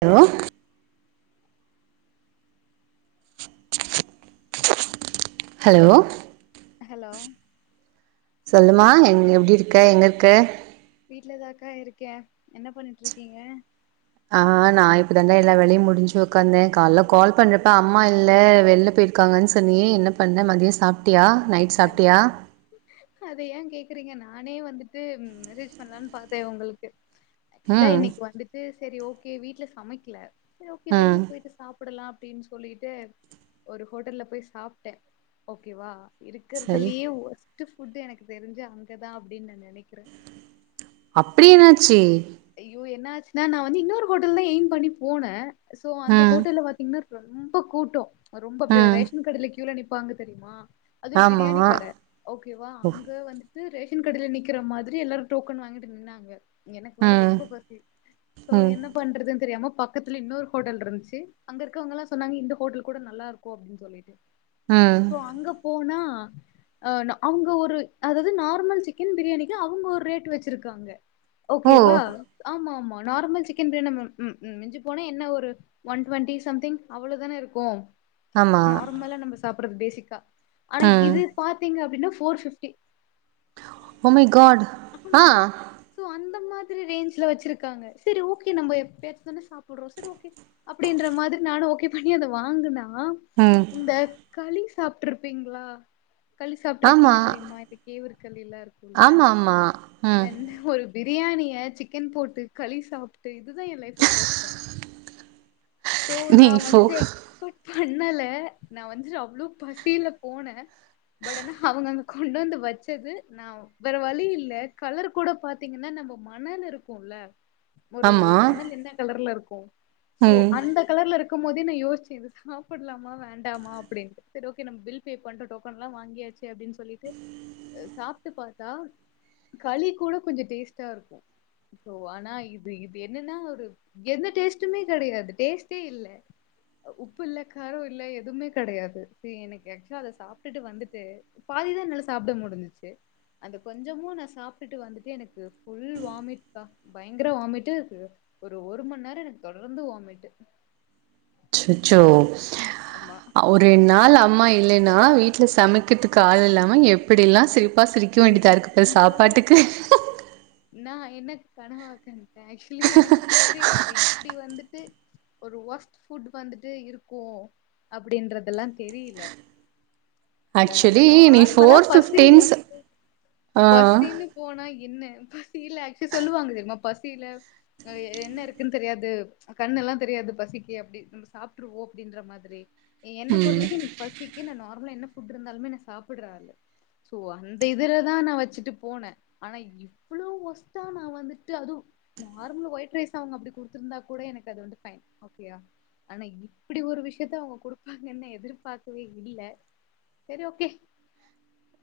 Hello hello hello சொல்லுமா எ எப்டி இருக்க எங்க இருக்க வீட்லதாக்கா இருக்கேன் என்ன பண்ணிட்டு இருக்கீங்க ஆ நான இப்பதாண்டா எல்லா வெளயும் முடிஞ்சு உடக்காந்தேன் கால கால் பண்றப்ப அம்மா இல்ல வெளில போயிருக்காங்கன்னு சொன்னி என்ன பண்ண மதியம் சாப்பட்டியா அத ஏன் கேக்குறீங்க நான நானே வந்துட்டு மெசேஜ் பண்ணலான்னு பாத்தேன் உங்களுக்கு இல்ல ம் இன்னைக்கு வந்துட்டு செரி ஓக்கே வீட்டு்ல சமைக்கல செரி ஓகே வெளிய ம் போயிட்டு சாப் சாப்படலாம் அப்டின்னு சொல்லிட்டு ஒரு ஹோட்டல்ல போய் சாப்பட்டேன் ஓகேவா சரி இருக்கறதுலயே எனக்குதெரிஞ்சு அங்கதான் அப்டின்னு நான நினைக்கிறேன் அப்டி என்னாச்சு யோ என்ன ஆச்சுன்னா நான வந்து இன்னொரு கோட்டலான் எய்ம் பண்ணி போனேன் சோ அந்த ம் ஹோட்டல்லல பாத்தீங்கன்னா ரொம்ப கூட்டம் ரொம்ப அப்ப ம் ரேஸன் கடயல கியூல பாக்க தெரியுமா அது ஒரு ஆமா பிரியாணி கட ஓகேவா ஓ அங்க வந்து ரேஷன் கடல நிக்கிற மாரி எல்லாரும் டோக்கன் வாங்கிட்டு நின்னாங்க வேற ம் ரொம்ப பசி சோ ம் என்ன பண்றதுன்னு தெரியாம பக்கத்துல இன்னொரு ஹோட்டல் இருந்ச்சு அங்க இருக்கவங்கெல்லாம் சொன்னாங்க இந்த ஹோட்டல் கூட நல்லா இருக்கு அப்டின்னு சொல்லிட்டு ம் சோ அங்க போனா ஆ அவங்க ஒரு அதாது நார்மல் சிக்கன் பிரியாணிக்கு அவங்க ஒரு ரேட் வச்சிருக்காங்க ஓ ஓகேவா ஆமா ஆமா நார்மல் சிக்கன் பிரியாணி ம் ம் மிஞ்சி போனா என்ன ஒரு ஒன் ட்வெண்ட்டி சம்திங் அவ்வளோ தானே இருக்கும் ஆமா நார்மலா நம்ம சாப் பேசிக்கா ஆனா ம் இது பாத்தீங்க அப்டின்னா four fifty oh my God ஆ சோ அந்த மாதிரி ரேஞ்ல வெச்சிருக்காங்க செரி ஓகே நம்ப எப்பயாச்சு தா சாப்டுறோ செரி ஓகே அப்டின்ற மாதிரி நானு ஓகே பனி அத வாங்குனா ஆ ம் இந்தக் களி சாப்ட்டுருப்பீங்களா களி சாப்ட்டு ஆமா இருக்கீங்க தெரியுமா இந்த கேவுறு களிலா இருக்கும்ல்ல ஆமா ஆமா ம் பிரியாணிய சிக்கன் போட்டு களி சாப்ட்டு இது தா எ லைஃப்ல பர்ஸ்ட் டைம் சோ நீ நா ஃபோ வந்துட்டு எக்ஸ்பட் பண்ணல நா வந்துட்டு அவ்ளோ பசில போனே பட் ஆனா அவங்க அங்க கொண்டு வந்து வச்சது நா வேற வலி இ இல்ல கலர் கூட பாத்தீங்கனா நம்ம மணல் இருக்கோம்ல்ல ஒரு ஆமா மணல் என்ன கலர்ல இருக் [inaudible] சோ ம் அந்த கலர்ல இருக்கு போது யோசிச்சே இத சாப்டலாமா வேண்டாமா அப்டின்ட்டு செரி ஓகே நம்ம பில் பே பண்றோ டோக்கன் எல்லா வாங்கியாச்சு அப்டினு சொல்லிட்டு சாப்டு பாத்தா களி கூட கொஞ்ஜோ டேஸ்ட்டா இருக்கு சோ ஆனா இது இது என்னன்னா ஒரு எந்த டேஸ்ட்டுமே கெடையாது டேஸ்ட்டே இல்ல உப்பு இல்ல காரோ இல்ல எதுமே கெடையாது சீ எனக்கு ஆக்சுவலா அத சாப்ட்டுட்டு வந்துட்டு பாதி தா என்னால சாப்ட முடிஞ்சிச்சு அந்த கொஞ்சமும் நா சாப்ட்டுட்டு வந்துட்டு எனக்கு புல் வாமிட் பா பயங்கர வாமிட்டு ஒரு ஒரு மணி நேரோ எனக்கு தொடர்ந்து வாமிட்டு் ச்சச்சோ ஒரு நாள் அம்மா இல்லைன்னா வீட்ல சமைக்கிறதுக்கு ஆள் இல்லாம எப்படிெல்லா சிரிப்பா சிரிக் சிரிக்க வேண்டிதா இருக்கு பாரு நா சாப்பாட்டுக்கு நா என்ன கனவா கண்டேன் ஆக்சுவலி எனக்கு தெரியாது இப்டி வந்துட்டு ஒரு ஒஸ்ட் ஃபுட் வந்துட்டு இருக்கும் அப்டின்றதெல்லாம் தெரியல இல்ல நம்ம ஆக்சுவலி நீ நார்மலா ஃபோர் பசின்னு ஃபிஃப்டீன்ஸ் ஆ பசின்னு போனா என்ன பசியில ஆக்சுவலி சொல்லுவாங்க தெரியுமா பசியில என்ன இருக்குன்னு தெரியாது கண்ண எல்லாம் தெரியாது பசிக்கு அப்டி நம்ம சாப்பட்டுருவோம் அப்டின்ற மாரி என்ன போறுத்தவரைக்கும் பசிக்கு நார்மலா என் இப்புட்ரு இருந்தாலுமே ந சாப்படுறா சோ அந்த இதுலதான் நான வச்சுட்டு போனேன் ஆனா இவ்வளோ ஒஸ்ட்டா நான வந்துட்டு அதுவும் நார்மல ஒயிட் ரைஸ் அவங்க அப்டி கொடுத்துருந்தா கூட எனக்கு அது வந்து பைன் ஓகோ ஆனா இப்டி ஒரு விஷயத்த அவங்க கொடுப்பாங்கன்னு எதிர்பார்க்கவே இல்ல செரி ஓகே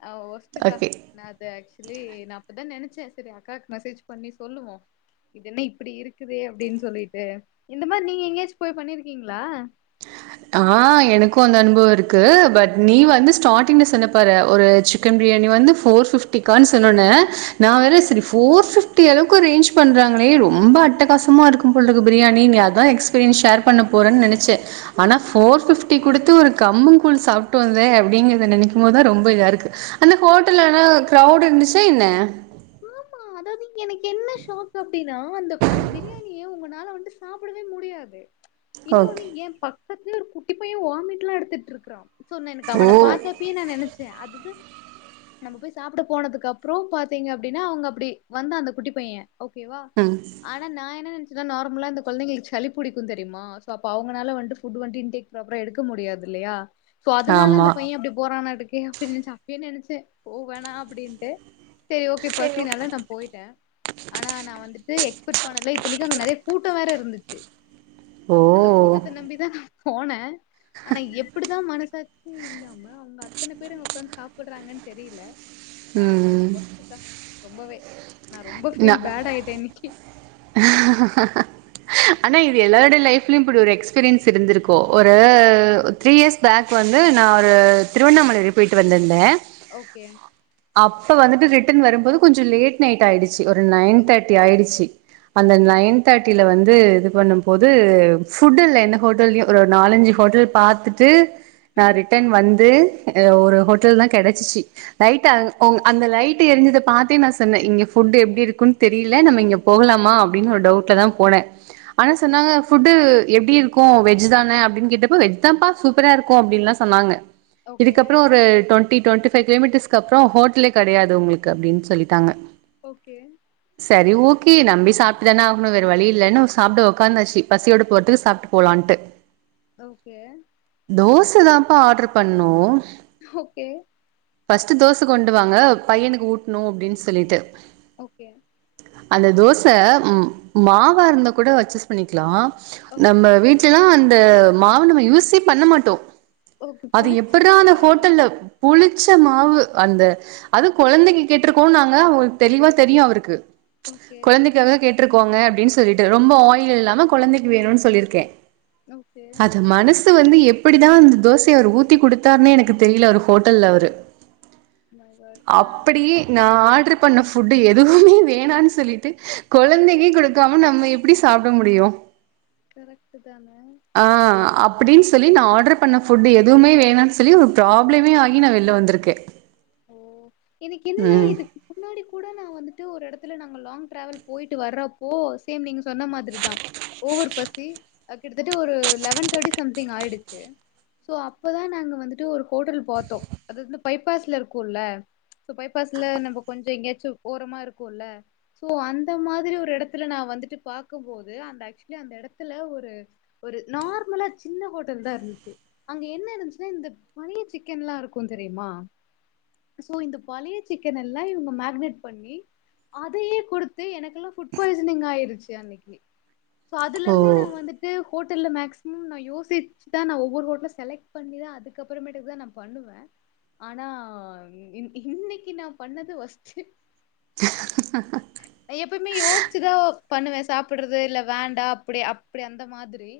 ஆ வஸ்துக்கா ஓகே நானத இல்ல நான அப்பதான் நினைச்சேன் செரி அக்காவுக்கு மெசேஜ் பண்ணி சொல்லுவோம் இது என்ன இப்டி இருக்குது அப்டின்னு சொல்லிட்டு இந்த மாரி நீங்க எங்கேயாச்சும் போய் பண்ணிருக்கீங்களா ஆ எனக்கும் அந்த அனுபவம் இருக்கு பட் நீ ஆ வந்துஸ்டார்டிங் சொன்ன பாரு ஒரு சிக்கன் பிரியாணி வந்து போர் பிப்டிக்கான்னு சொன்னுன நான ஆ. வேற செரி போர் பிப் இப்டி அளவுக்கு ரேஞ்ச் பண்றாங்களே ரொம்ப அட்டக்கசமா இருக்கும் போலறக்கு பிரியாணி அதான் எக்ஸ்பீரியன்ஸ் ஷேர் பண்ண போறேன்னு நினைச்சேன் ஆனா போர் பிப்டி குடுத்து ஒரு கம்மு கூழ் சாப்பட்டு வந்த அப்டிங்கறத நினைக்கும் போதுதான் ரொம்ப இதா இருக்கு அந்த ஹோட்டல்லன கிரௌட இருந்துச்சா என்ன ஆமா அதாவது எனக்கு என்ன ஷாக் அப்டின்னா அந்த அந்த பிரியாணிய உங்கனால வந்துட்டு சாப்படவே முடியாது இன்னொ ஓகே நீ என் பக்கத்து குட்டி போய வாமிட்லாம் எடுத்துகட்டு இருக்கான் சொன்னேன் எனக்கு ஓ அவன பாத்தாப்ப நான நினைச்சேன் அதுதான் நம்ம போய் சாப்பிட போனதுக்கு அப்பறம் பாத்தீங்க அப்டின்னா அவங்க அப்டி வந்து அந்த குட்டி பையன் ஓகேவா ம் ஆனா நான என்ன நன் இல்ல நார்மலாக இந்த கொழந்தைங்களுக்கு சளி பிடிக்கும் தெரியுமா ஸோ அப்போ அவனால் வந்துட்டு ஃபுட் வட்டு இன்டே ப்ராகடுக்க முடியாது இல்லயா சோ அதனால ஆமா அந்த பையன் அப்டி போறான்னாட்டுக்குப்பின்னு நினச்சு அப்பைய நினைச்சன் போகணா அப்டின்ட்டு தெரிய பசினால நான போயிட்டேன் ஆனா நான வந்துட்டு எக்ஸ்பெக்ட் பண்ணல இத்தனைக்கும் அங்க நெறைய கூட்டம் வேற இருந்துச்சு ஓ அந்த கூட்டத்தை நம்பிதான் போனேன் ஆனா எப்டிதான் மனசாட்சி இல்லாம அவங்க அத்தனை பேரும் அங்க உட்க்காந்து சாப்படுறாங்கன்னு தெரியல ம் ஆஹ்ஸக்கா ரொம்பவே நான ரொம்ப ஃபீல் பேடா ஆயிட்டேன் இன்னைக்கி ஆனால் இது எல்லோருடைய லைஃப்லயும் இப்டி ஒரு எக்ஸ்பீரியன்ஸ் இருந்திருக்கோ ஒரு த்ரீ இயர்ஸ் பேக் வந்து நான ஒரு திருவண்ணாமலையில் போயி்ட்டு வந்திருந்தேன் ஓகே அப்ப வந்துட்டு [inaudible] ரிட்டன் வரும்போது கொஞ்சம் லேட் நைட் ஆயிடுச்சு ஒரு நைன் தேர்ட்டி ஆயிடுச்சு அந்த ஓகே நைன் தேர்ட்டியில வந்து இது இது பண்ணும்போது புட் இல்ல எந்த ஹோட்டலேயு ஒரு நாலஞ்சு ஹோட்டல் பாத்துட்டு நா ம் ரிட்டன் வந்து ஒரு ஹோட்டல் தா கெடச்சிச்சு லைட்டா அந்த லைட் தெரிஞ்சுது பாத்தே நா சொன்னே இங்க புட் எப்டி இருக்குன் தெரியல நம்ம இங்க போகலாமா அப்டினு ஒரு டவுட்ல தா போனே ஆனா ஓகே சொன்னாங்க ஃபுட்டு எப்டி இருக்கோ வெஜ் தானே அப்டினு கேட்டப்ப வெஜ் தாப்பா சூப்பரா இருக்கோ அப்டின்லா சொன்னாங்க ஓகே இதுக்கப்றோ ஒரு டுவெண் டுவண்டி டுவண்டிபை கிலோமிட்டர்ஸ்க்கப்றோ ஹோட்லே கெடையாது உங்ளு அப்டினு சொல்லிட்டாங்க ஓகே சேரி ஹூக் கிளம்பி சாப் இல்லனா [unintelligible] வேற வழி இலன்னு சாப்ட உக்காந்தாச்சு பசியோட போறதுக்கு சாப்பிட்டு போலான்ட்டு ஓகே து தான்பா ஆட்ரு பண்ணோ ஓகே பஸ்டு தோச கொண்டுவாங்க பையனுக்கு ஊட்னோ அப்டின் சொல்லிட்டு ஓகே அந்த தோச உம் மாவா இருந்த கூட அச்சஸ் பண்ணிக்கலா ஓகே நம்ம வீட்லலா இந்த மாவ நம்ம யூசே பண்ண மாட்டோ ஓகே அது எப்புரா புளிச்சிருச்சா அந்த ஹோட்டல்ல புளிச் புலிச்ச மாவு அந்த அது குழந்தைக்கு கேட்டிருக்கோ நாங்க அவருக்கு தெளிவா தெரியு அவருக்கு ஓகே குழந்தைக்கு அவங்க கே க்கோங்க அப்டின் சொல்லிட்டு ரொம்ப ஆயில் இல்லாம குழந்தைக்கு வேணுனு சொல்லிருக்கே ஓகே அத மனசு வந்து எப் எப்டிதா அந்த தோசைய அவர் ஊத்தி கோடுத்தாருனே எனக்கு தெரியல அவர் ஹோடல்ல அவரு மை காட் ஆ அப்டியே நா ஆட்ரு குக் பண்ண பிவூட்டு எதுவுமே வேணானு சொல்லிட்டு குழந்தைக்கு குடுக்காம நம்ப எப்டி சாப்பிட முடியும் கரெக்டு தானே அப்டின் சொல்லி நா ஆட்ரு பண்ண ஃபுட் எதுவுமே வேனானு சொல்லி ஒரு ப்ராப்ளமே ஆயி நா வெல்ல வந்திருக்கே ஓ எனக்கு என்னன்னா ம் இதுக்கு முன்னாடி கூட நா வந்து து ஒரு எடதுல நாங்க லாங் ட்ராவல் போயிட்டு வரப்போ சேம் நீங்க சொன்ன மாதிரிதா ஓவர் பசி அது கிட்டதட்ட ஒரு லெவன் தர்ட்டி சம்திங் அயிடுச்சி சோ அப்பதா நாங்க வந்துட்டு ஒரு ஹோட்டல் பாத்தோ அது வந்து பைபாஸ்லா இருக் கோள்ளே பைபாஸ்ல நம்ப கொஞ்ச எங்கயாச்சு ஓரமா இருக்குல்ல சோ அந்த மாரி ஒரு இடத்துல நா வந்துட்டு பாக்கும்போது அந்த ஆக்சுவலி அந்த இடத்துல ஒரு ஒரு நார்மலா சின்ன ஹோட்டல் தா இருந்துச்சு அங்க என்ன இருஞ்சின இந்த பழைய சிக்கன்லா இருக்கோ தெரியுமா சோ இந்த பழைய சிக்கன் எல்லாம் இவங்க மேரினேட் பண்ணி அதயே குடுத்து எனக்கெல்லாம் புபுட் பாய்சனிங் ஆயிருச்சு அன்னைக்கு சோ அதுல ஓ இருந்தே நான வந்துட்டு ஹோட்டல மேக்சிமம் நான யோசிச்சு தான் நான ஒவ்வொரு ஹோட்டல செலக்ட் பண்ணிதான் தா நான பண்ணுவேன் ஆனா இன்னைக்கி நான பண்ணது வொஸ்ட்டு நான எப்யுமே யோசிச்சுதா பண்ணுவேன் சாப்படுறது இல்ல வேண்டாம் அப்டி அப்டி அந்த மாரி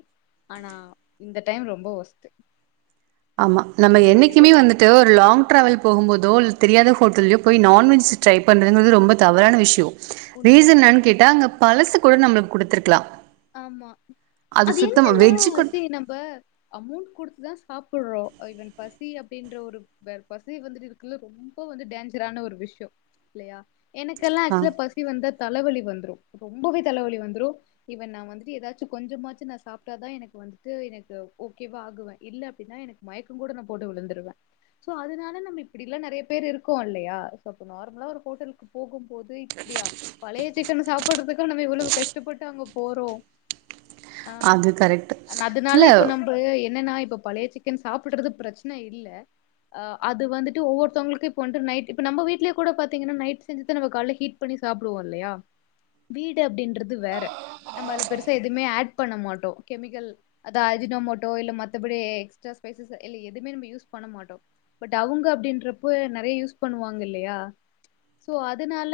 ஆனா இந்த டைம் ரொம்ப வொஸ்ட்டு ஆமா நம்ம என்னைக்குமே வந்துட்டு ஒரு லாங் டிராவல் போகும்போதோ தெரியாத ஹோட்டலேயோ போய் நான்வெஜ் ட்ரை பண்ணுதுங்கிறது ரொம்ப தவறான விஷயம் உண்ம ரீசன் என்னனு கேட்டா அங்க பழசு கூட நம்மளுக்கு கொடுத்துருக்கலாம் ஆமா அது என்னன்னா வெஜ்ஜு கூட செரி நம்ம அமௌண்ட் கொடுத்துதான் சாப்புடுறோம் இவன் பசி அப்படின்ற ஒரு வே பசி வந்துட்டு இருக்குறது ரொம்ப வந்து டேஞ்சரான ஒரு விஷயம் இல்லையா எனக்கெல்லாம் ஆ ஆக்சுவலா பசி வந்த தலைவலி வந்துடும் ரொம்பவே தலைவலி வந்துடும் இவன் நான வந்துட்டு ஏதாச்சும் கொஞ்சமாச்சு நான சாப்பட்டாதான் எனக்கு வந்துட்டு எனக்கு ஓகேவா ஆகுவேன் இல்ல அப்டின்னா எனக்கு மயக்கம் கூட நான போட்டு விழுந்துடுவேன் சோ அதனால நம்ம இப்டில்லாம் நெறைய பேர் இருக்கோம் இல்லயா அப்ப நார்மலா ஒரு ஹோட்டலுக்கு போகும் போது இப்டியா பழைய சிக்கன் சாப்படுறதுக்க நம்ம எவ்வளவு கஷ்டப்பட்டு அங்க போறோ ஆஹ் அது கரெக்ட் அதனால இப்ப இல்ல நம்ம என்னன்னா இப்ப பழைய சிக்கன் சாப்படுறது பிரச்சன இல்ல அஹ அது வந்துட்டு ஒவ்வொருத்தவங்களுக்கும் இப்ப வந்துட்டு நைட் இப்ப நம்ம வீடலயே கூட பாத்தீங்கன்னா நைட் செஞ்சுத நம்ம கால ஹீட் பண்ணி சாப்படுவோம் இல்லயா வீடு அப்டின்றது வேற நம்ம பெருசா எதுவுமே ஆட் பண்ண மாட்டோம் கெமிக்கல் அத அஜுனோ மோட்டோ இல்ல மற்றபடி எக்ஸ்ட்ரா ஸ்பைசஸ் இல்ல எதுவுமே நம்ம யூஸ் பண்ண மாட்டோம் பட் அவங்க அப்டின்றப்ப நெறைய யூஸ் பண்ணுவாங்க இல்லயா சோ அதனால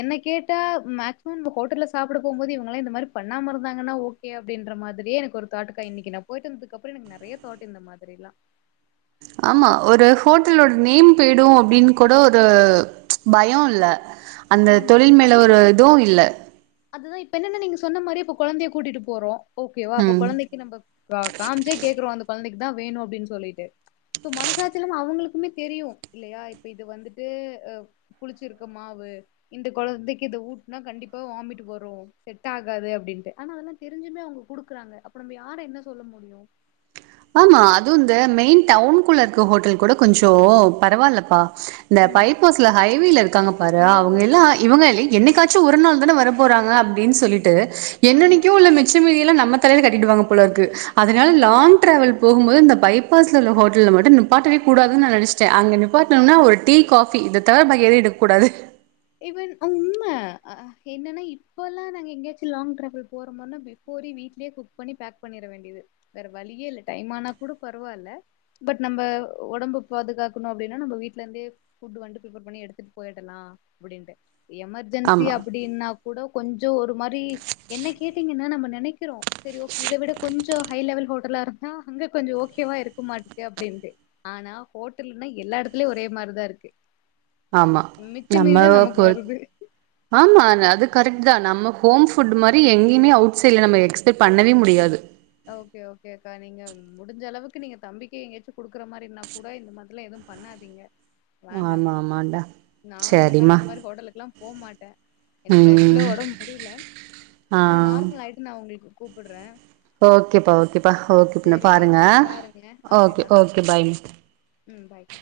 என்ன கேட்டா மேக்சிமம் நம்ம ஹோட்டல்ல சாப்பட போகும் போது இவங்காம் இந்த மாரி பண்ணாம இருந்தாங்கன்னா ஓகே அப்டின்ற மாரியே எனக்கு ஒரு தாட்டுக்கா இன்னைக்கி நான போயிட்டு இருந்ததுக்குப்பறம் எனக்கு நெறைய தாட் இந்த மாரில்லாம் ஆமா ஒரு ஹோட்டலோட நேம் போயிடும் அப்படின்னு கூட ஒரு பயம் இல்ல அந்த ஆமா. தொழில் மேல அது ஒரு இதுவும் இல்ல அதுதான் இப்ப என்னென்ன நீங்க சொன்ன மாதிரி இப்ப குழந்தைய கூட்டிட்டு போறோம் ஓகேவா அப்ப ம் கொழந்தைக்கு நம்ம காமிச்சே கேக்குறோம் அ கொழந்தைக்கு தான் வேணும் அப்டின்னு சொல்லிட்டு சோ மனசாச்சலமா அவங்களுக்குமே தெரியும் இல்லயா இப்ப இது வந்துட்டு அ புளிச்சிருக்க மாவு இந்த கொழந்தைக்கு இத ஊட்டுனா கண்டிப்பா வாமிட் வரும் செட் ஆகாது அப்டின்ட்டு ஆனா அதெல்லாம் தெரிஞ்சுமே அவங்க குடுக்குறாங்க அப்ப நம்ம யார என்ன சொல்ல முடியும் ஆமா அது வ இந்த மெயின் டவுனுக்குள்ள இருக்க ஹோட்டல் கூட கொஞ்சம் பரவாலப்பா இந்த ம். பைப்பாஸ்ல ஹைவேல இருக்காங்க பாரு ஐயோ! அவங்க எல்லாம் ஒர்ஸ்ட்டு இவங்க என்னை கா ஒரு நாள் தான வர போறாங்க அப்டின்னு சொல்லிட்டு ஆமா. என்னனைக்கும் உள்ள மிச்சமதிய நம்ம தலையில கட்டிட்டுவாங்க போலருக்கு ஒன்பதாவது போகும்போது இந்த பைபாஸ்ல உள்ள ஹோட்டல்ல மட்டும் நிப்பாட்டவே கூடாதுன்ன நினைச்சிட்டேன் அங்க நிப்பாணும்னா ஒரு டீ காஃபி இதை தவிர எடுக்க கூடாது வன் உண்ம என்னன்னா இப்ப எல்லாம் நாங்க எங்கேயாச்சும் லாங் டிரவல் போற போது பிபோர வீட்லயே குக் பண்ணி பேக் பண்ணிட வேண்டியது வேற வழியே இல்ல டைம் ஆனா கூட பரவாயில் பட் நம்ம உடம்ப பாதுகாக்கணும் அப்டின்னா நம்ம வீடல இருந்தேட் வந்து பிர் பண்ணி எடுத்துட்டு போயிடலாம் அப்டினு எமர்ஜென்சி ஆமா அப்டின்னா கூட கொஞ்சோ ஒரு மாரி என்ன கேட்டீங்கன்னா நம்ம நினைக்கிறோம் செரி ஓகே இத விட கொஞ்சம் ஹை லெவல் ஹோட்டலா இருந்தா அங்க கொஞ்சம் ஓகேவா இருக்க மாட்டேது அப்டின்னுட்டு ஆனா ஹோட்டல்ன்னா எல்லா இடத்துலயும் ஒரே மாரிதான் இருக்கு ஆமா மிச்ச நம்ம மீதிதா நமக்கு பொர வருது [unintelligible] ஆமா அதுக்கு கரெக்ட் தா நமஹோம் ஃபட் மாதிரி எங்கயுமே அட சைடல நம்ம எக்ஸ்பெக்ட் பண்ணவே முடியாது ஓகே-ஓகே அக்கா நீங்க முடிஞ்ச அளவுக்கு நீங்க தம்பிக்கை எங்கயாச்சும் குடுக்குற இந்த மாதிரினா கூட இந்த மாதிரி எல்லாம் எதுவும் பண்ணாதீங்க வேண்டா ஆமா ஆமாடா நானு இனிமல சரிம்மா இந்த மாதிரி ஹோட்டலுக்கு லா போக மாட்டே எனக்கு ஆக்சுவுலா ம் உடம்பு முடியல ஆ ஆஹ நார்மல் ஆயிட்டு நான் உங்களுக்கு கூப்பிடுறேன் ஓகேப்பா-ஓகேப் ப்ப ஓகே இப்ப ந பாருங்க சேரி பாருங்க ஓகேக்கா ஓகே-ஓகே பை ம் பாய்க்கா